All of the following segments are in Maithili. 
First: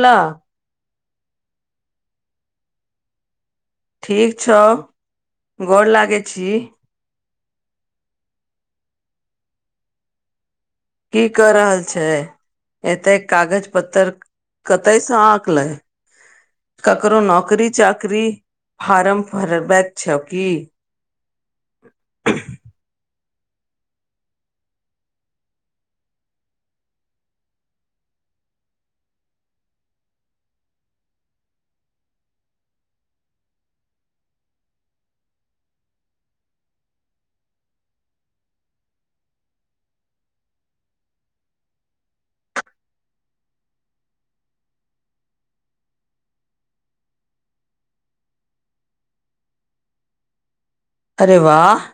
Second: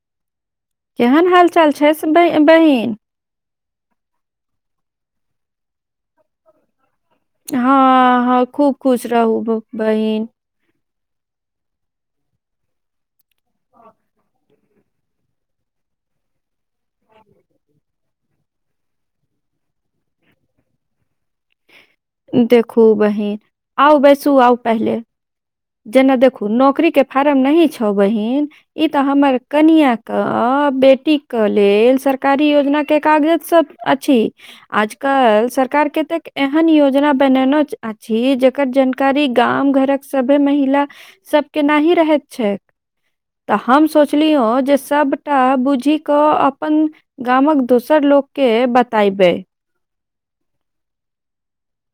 कल केहन हालचाल छैस सभ बहीन ठीक छौ, गोर लागै छी हँ, हँ खूब खुश रहू बहिन। कि कऽ रहल छै एते कागज पत्तर कतयसँ आँकलै करो नौकरी चाकरी फार्म फरबैक छौ कि देखू बहिन आउ बैसू आउ पहले। जेना देखू नौकरी के फारम नहि छौ बहीन ई तऽ हमर कनिआँ कऽ बेटी के लेलऽ सरकारी योजना के कागजसभ अछि आजकल सरकार के कतेक एहन योजना बननो अछि जकर जनकारी। जानकारी गाम घरक सभे महिला सभ केनाही रहैत छै तऽ हम सोचलिय जे सभटा बुझि कऽ अपन गामक दोसर लोककेँ बतायबै अरे वाह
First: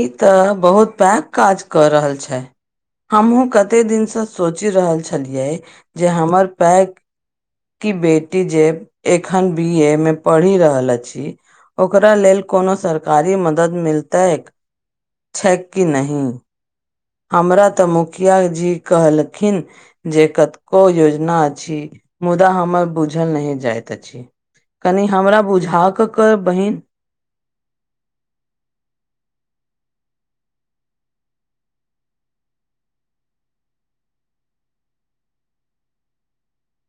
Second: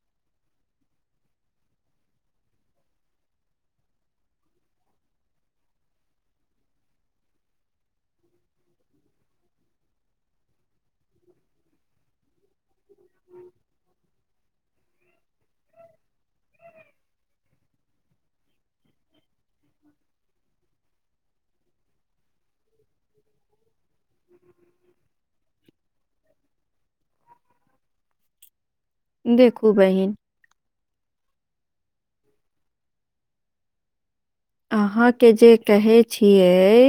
ई तऽ बहुत पैघ काज कऽ रहल छै हमहुँ कते दिनसँ सोचि रहल छलियै जे हमर पैर कि बेटी जे एखन बीए मे पढ़ी रहल अछि ओकरा लेलऽ कोनो सरकारी मदद मिलतै छै कि नहि हमरा तऽ मुखिया जी कहलखिन। जे कतको योजना अछि मुदा हमर। बुझल नहि जाइत अछि कनि हमरा बुझा कऽ कह बहिन देखू बहिन। अहाँकेँ जे कहै छियै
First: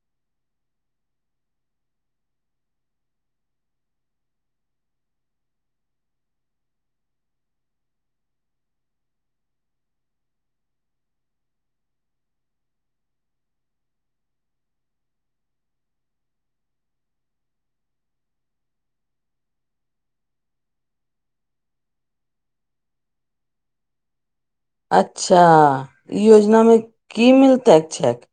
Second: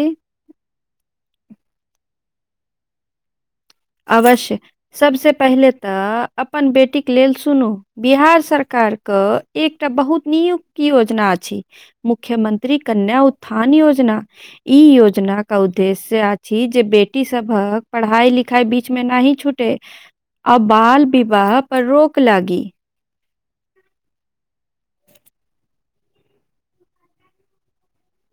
आवश्य सभसे पहिले तऽ अपन बेटी के लेल सुनू बिहार सरकार कऽ एकटा बहुत नियुक्त योजना छै मुख्यमंत्री कन्या उत्थान योजना। ई योजना के उद्देश्य अछि जे बेटी सभकेँ पढ़ाई लिखाई लिखाई बीचमे नहि छूटे आ बाल विवाह पर रोक लागी अच्छा ई योजना मे कि मिलतै इच्छक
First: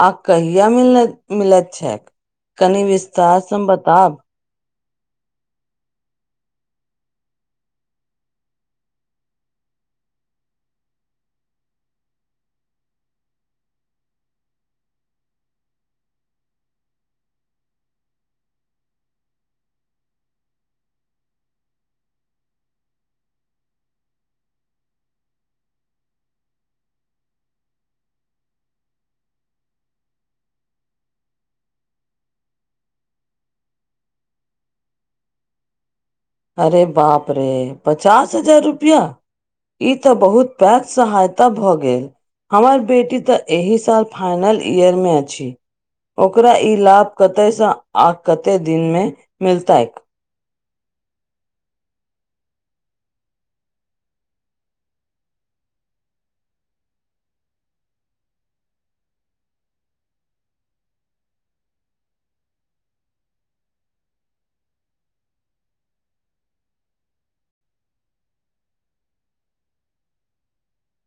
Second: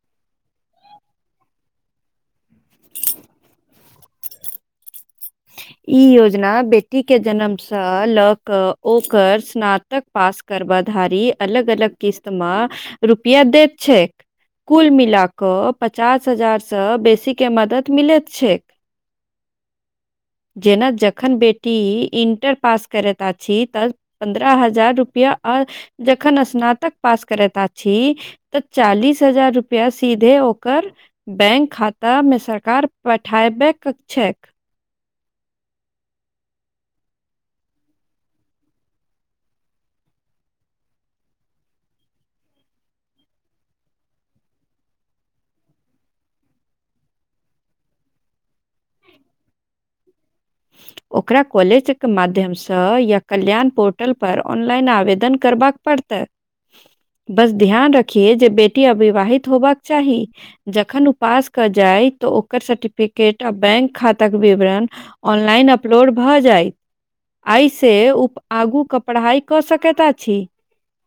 आ कहिया मिल मिलैत छै कनि विस्तार से हमरा बताब। ई योजना बेटीके जन्मसँ लऽ कऽ ओकर स्नातक पास करबा धारी अलग अलग किस्त म रुपआ देत छै। कुल मिला कऽ पचास हजारसँ बेसीके मदत मिलैत छै जेना जखन बेटी इण्टर पास करैत अछि त पन्द्रह हजार रुपआ आ जखन स्नातक पास करैत अथि तऽ चालीस हजार रुपया सीधे ओकर। बैंक खातामे सरकार पठैबयकऽ छै अरे बाप रे पचास हजार रुपया। ई तऽ बहुत पैघ सहायता भऽ गेल हमर बेटी तऽ एहि साल फाइनल ईयर मे अछि। ओकरा ई लाभ कते सँ आ कते दिनमे मिलतै ओ ओकरा कॉलेज के माध्यमसँ या कल्याण पोर्टल पर ऑनलाइन आवेदन करबाक पड़तै बस ध्यान रखिए जे बेटी अविवाहित होबाक चाही जखन उ पास कर जाइ तऽ ओकर सर्टिफिकेट आ बैंक खाताक विवरण ऑनलाइन अपलोड भऽ जाइत आइसे उ आगूके पढ़ाइ कऽ सकैत अछि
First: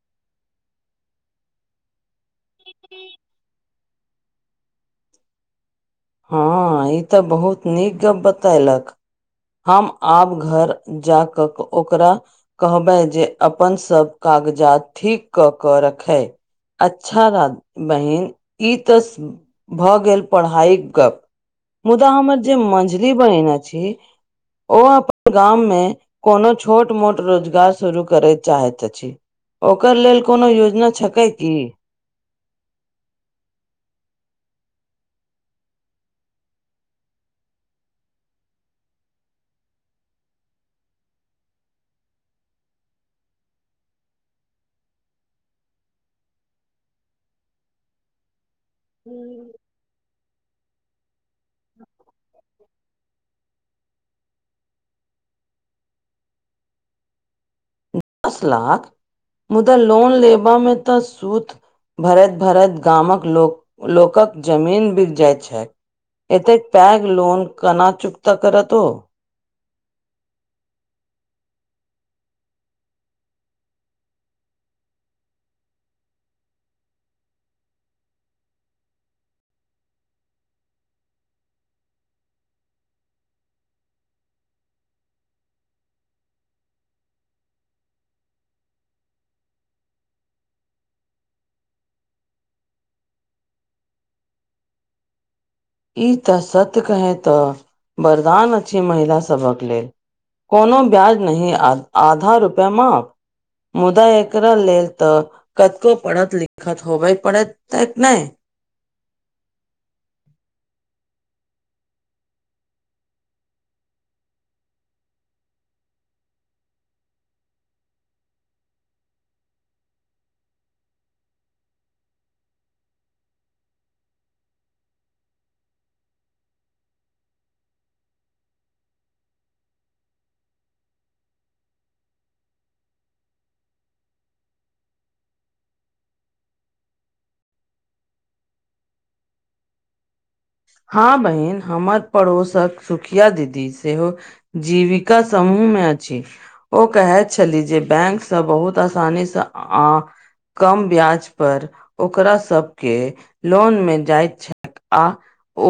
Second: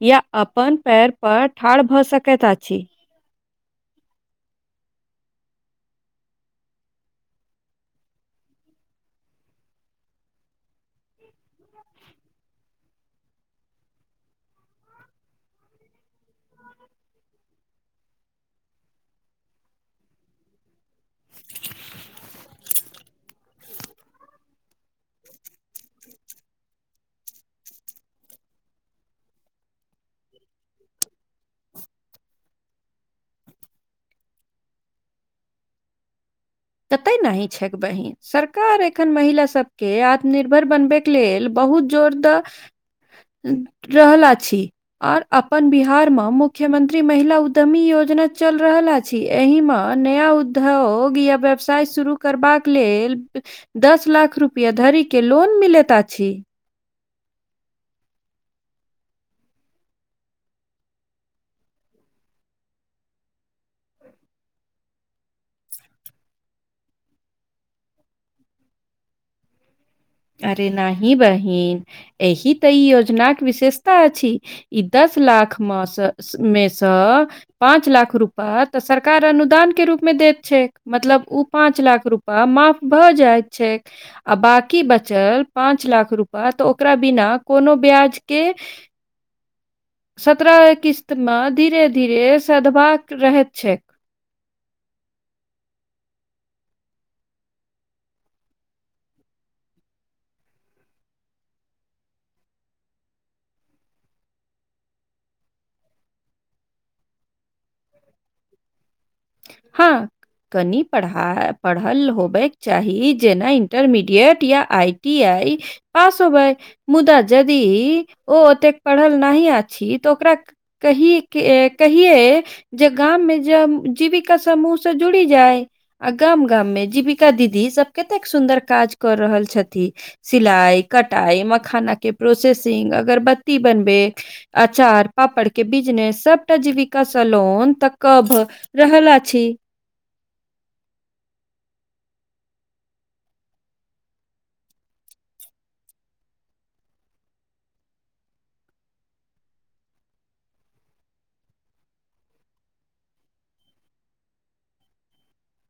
या अपन पैर पर ठाढ़ भऽ सकैत अछि हँ ई तऽ बहुत नीक गप्प बतैलक हम आब घर जा कऽ ओकरा कहबै जे अपन सभ कागजात ठीक कऽ कऽ रखै अच्छा बात बहिन ई तऽ भऽ गेल पढ़ाइ मुदा हमर जे मंझली बहिन अछि ओ अपन गाम मे कोनो छोट मोट रोजगार शुरू करय चाहैत अछि ओकर लेल कोनो योजना छकै की कते नाहि छैक बहिन सरकार एखन महिला सबके आत्मनिर्भर बनबैके लेल बहुत जोरद रहल अछि आउर अपन बिहारमे मुख्यमंत्री महिला उद्यमी योजना चलि रहल अछि एहि मे नया उद्योग या व्यव व्यवसाय शुरू करबाक लेल दस लाख रूपया धरी के लोन मिलैत अछि दस लाख मुदा लोन लेबा मे तऽ सुद भरैत भरैत गामक लोक लोकक जमीन बिक जाइत छै एतेक पैघ लोन कना चुक्ता करत ओ अरे नाहि बहिन एहि तऽ ई योजनाक विशेषता अछि ई दस लाख म स मे सँ पाँच लाख रुपया तऽ सरकार अनुदान के रूपमे दैत छै मतलब ओ पाच लाख रूपा माफ भऽ जाइत छैक आ बा की बचल पाँच लाख रूपा तऽ ओकरा बिना कोनो ब्याज के सत्रह किस्तमे धीरे धीरे सधबाक रहैत छैक ई तऽ सत्य कहे तऽ वरदान अछि महिला सबहक लेल कोनो ब्याज नहि आधा रुपया माफ मुदा एकरा लेल तऽ कते पढ़त लिखत होबै पढ़त तत नहि हँ कनि पढ़ा पढ़ल होबयके चाही जेना इन्टरमीडिएट या आइ टी आइ पास होबै मुदा यदि ओ ओतेक पढ़ल नहि अछि तऽ ओकरा कहि कहिये जे गाम मे जब जीविका समूह से जुड़ी जाइ आ गाम गाम मे जीविका दीदी सब केतेक सुन्दर काज कऽ रहल छथि। सिलाइ कटाइ मखाना के प्रोसेसिंग अगरबत्ती बनबैक अँचार पापड़ के बिजनेस सबटा जीविका स लोन तऽ कब रहल अछि। हँ बहिन हमर पड़ोसक सुखिया दीदी सेहो जीविका समूहमे अछि ओ कहैत छलीह जे बैंक सँ बहुत आसानी से आ कम ब्याज पर ओकरा सभके लॉन मऽ जाइत छै आ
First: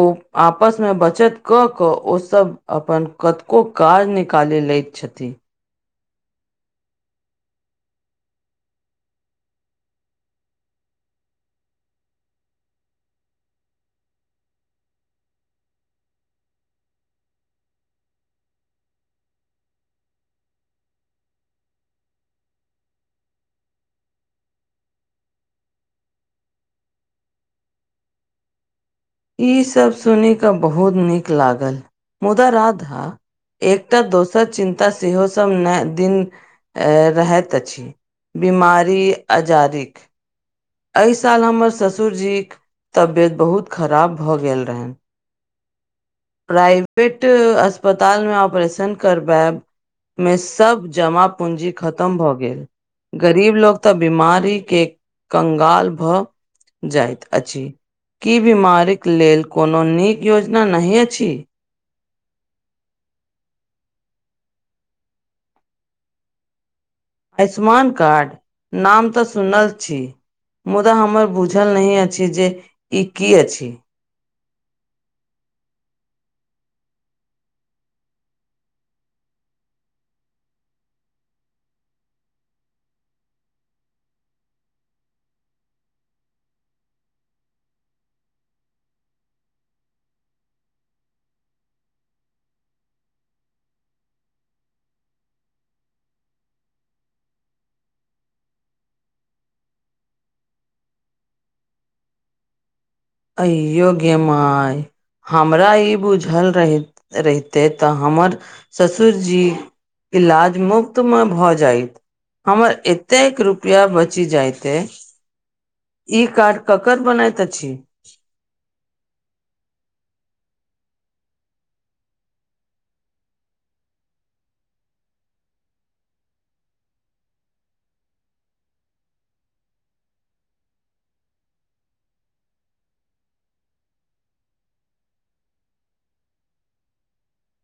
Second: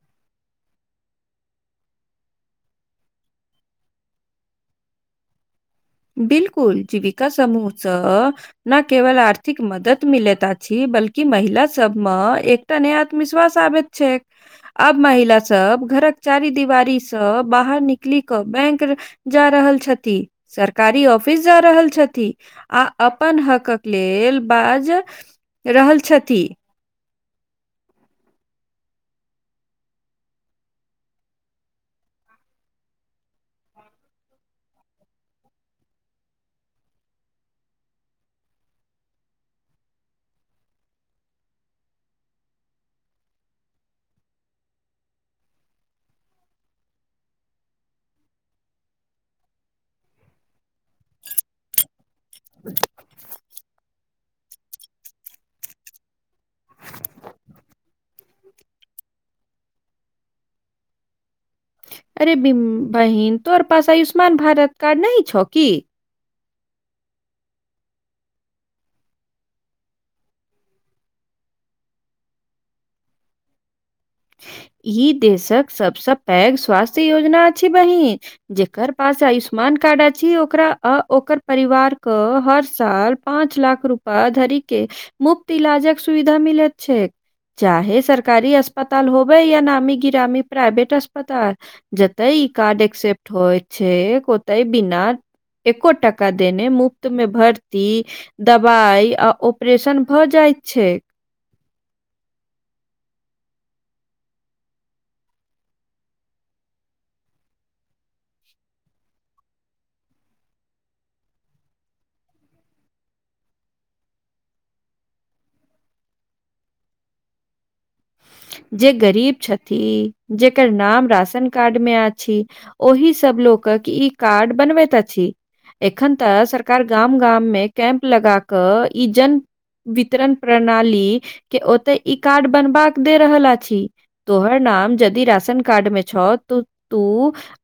ओ आपस मे बचत क क ओ सब अपन कतको काज निकाले ले छथि बिलकुल जीविका समूहसँ न केवल आर्थिक मदद मिलेत अछी बल्कि महिला सभमे एक तनि आत्मविस्वास आबे छै आब महिला सब घरक चारी दिवारीसँ बाहर निकलि क बैंक जा रहल छथि कारी ऑफिस जा रहल छथि आ अपन हकक लेल बाज रहल छथि ईसभ सुन कऽ बहुत नीक लागल मुदा रााधा एकतऽ दोसर चिन्ता सेहो सब नहि दिन रहैत अछि बीमारी अजादिक एहि साल हमर ससुर जीक के तबियत बहुत खराब भऽ गेल रहेन प्राइवेट अस्पतालमे ऑपरेशन करबैब मे सब जमा पूंजी खतम भऽ गेल गरीब लोक तऽ बीमारीके कंगाल भऽ जाइत अछि की बीमारीक लेल कोनो नीक योजना नहि अछि अरे बहिन तोहर पास आयुष्मान भारत कार्ड नहि छौ कि आयुष्मान कार्ड नाम तऽ सुनल छी मुद्दा हमर बुझल नहि अछि जे ई की अछि ई देशक सबसँ पैघ स्वास्थ्य योजना अछि बहिन जेकर पास आयुष्मान कार्ड अछि ओकरा आ ओकर परिवारके हर साल पाँच लाख रूपा धरिक मुफ्त इलाजक सुविधा मिलत छैय चाहे सरकारी अस्पताल होबै या नामी गामी प्राइवेट अस्पताल जते ई कार्ड एक्सेप्ट होइ छै ओत बिना एको टाका देने मुफ्त मऽ भर्ती दवाई आ ऑपरेशन भऽ जाइत छै अयो गेमाई हमरा ई बुझल रहि रहितै तऽ हमर ससुरजी इलाज मुफ्त मे भऽ जायत हमर एतेक रुपैया बचि जायतै ई कार्ड ककरा बनैत अछि जे गरीब छथिन जेकर नाम राशन कार्ड मे अछि ओहि सभ लोकक ई कार्ड बनबैत अछि एखन तऽ सरकार गाम गाम मे कैम्प लगा कऽ ई जन वितरण प्रणाली के ओतय ई कार्ड बनबाका दे रहल अछि तोहर नाम यदि राशन कार्ड मे छौ तऽ तू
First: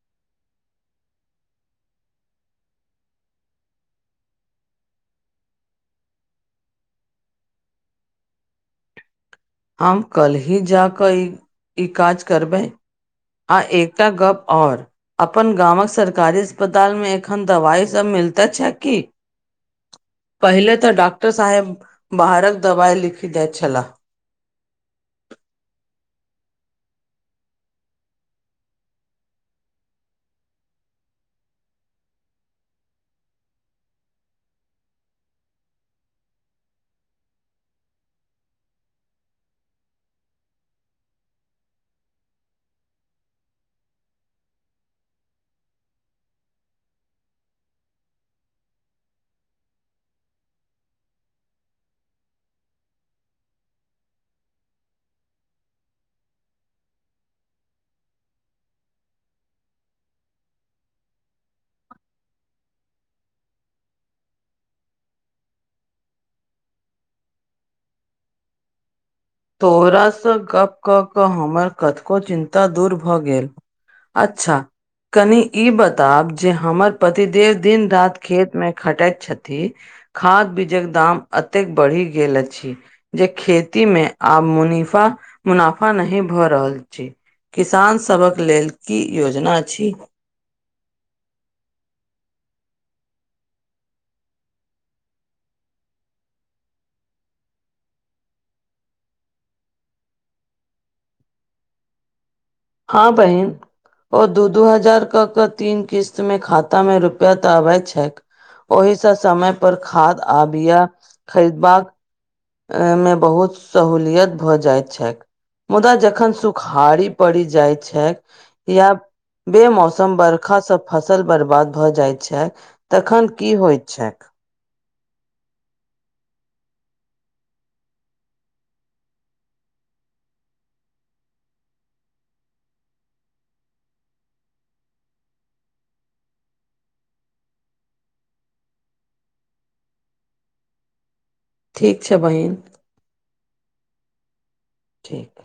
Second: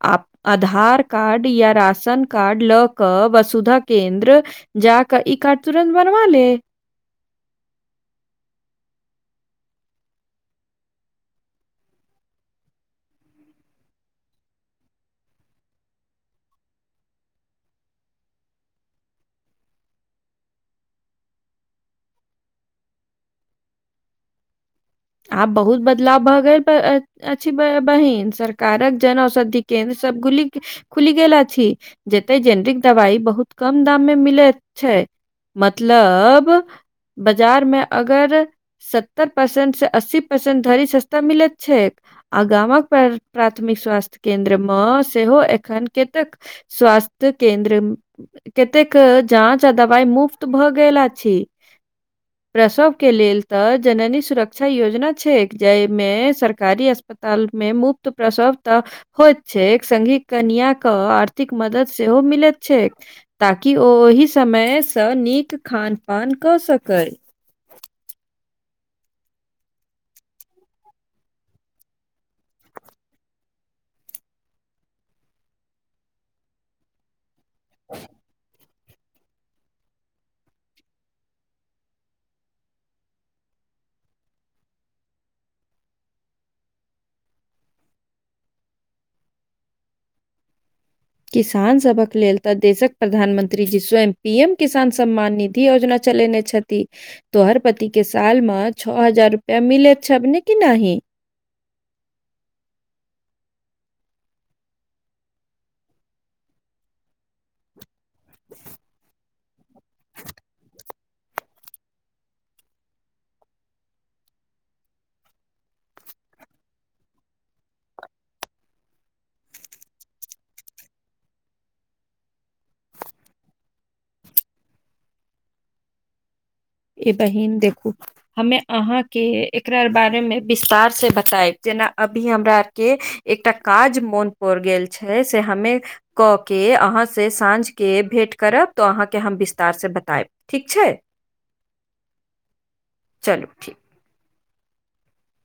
आ आधार कार्ड या राशन कार्ड लऽ कऽ वसुधा केन्द्र जा कऽ ई कार्ड तुरन्त बनवा ले हम कलही जा कऽ ई ई काज करबै आ एकटा गप आओर अपन गामक सरकारी अस्पतालमे एखन दवाइसभ मिलते छै की पहिले तऽ डॉक्टर साहेब बाहरक दवाइ लिखि दैत छलाह आब बहुत बदलाव भऽ अछि बहिन सरकारक जन औषधि केन्द्र सब खुलि गेल अछि जते जेनरिक दवाई बहुत कम दाम मे मिलैत छै मतलब बाजारमे अगर सत्तर परसेंट अस्सी परसेन्ट धरि सस्ता मिलैत छैक आ गामक प्राथमिक स्वास्थ्य केन्द्र मे सेहो एखन कतेक स्वास्थ्य केन्द्र कतेक जाँच आ दवाई मुफ्त भऽ गेल अछि प्रसव के लेल तऽ जननी प्रक्रिया योजना छै जाहिमे सरकारी अस्पतालमे मुफ्त प्रसव तऽ होइत छै संगी कनियाँके आर्थिक मदद सेहो मिलैत छै ताकि ओहि समयसँ नीक खान पान कऽ सकय तोहरासँ गप कऽ कऽ हमर कतको चिन्ता दूर भऽ गेल अच्छा कनि ई बताब जे हमर पति देव दिन राति खेतमे खटैत छथि। खाद्य बीजक दाम एतेक बढ़ि गेल अछि जे खेती मे आब मुनीफा मुनाफा नहि भऽ रहल छै किसान सभक लेल की योजना अछि किसान सभक लेल तऽ देशक प्रधानमंत्री जी स्वयं पी एम किसान सम्मान निधि योजना। चलेने छथि तोहर पतिके सालमे छह हजार रुपैया मिलैत छ ने कि नहि हँ बहिन ओ दू दू हजारके केऽ तीन किस्तमे खातामे रुपैया तऽ अबैत छैक ओहिसा समय पर खाद आ बिया खरीद एहि मे बहुत सहूलियत भऽ जाइत छैक मुदा जखन सुखाड़ी पड़ि जाइत छै या बेमौसम बर्खा से फसल बर्बाद भए जाय छै तखन की होइ छैक बाहीन देखू हमे अहाँके एकरा आर बारे मे विस्तार से बतायब जेना अभी हमरा आर के एकटा काज मोन पर गेल छै से हमे कऽ के अहाँसँ साँझके भेँट करब तऽ अहाँकेँ हम विस्तारसँ बतायब ठीक छै ठीक छै बहिन चलु ठीक ठीक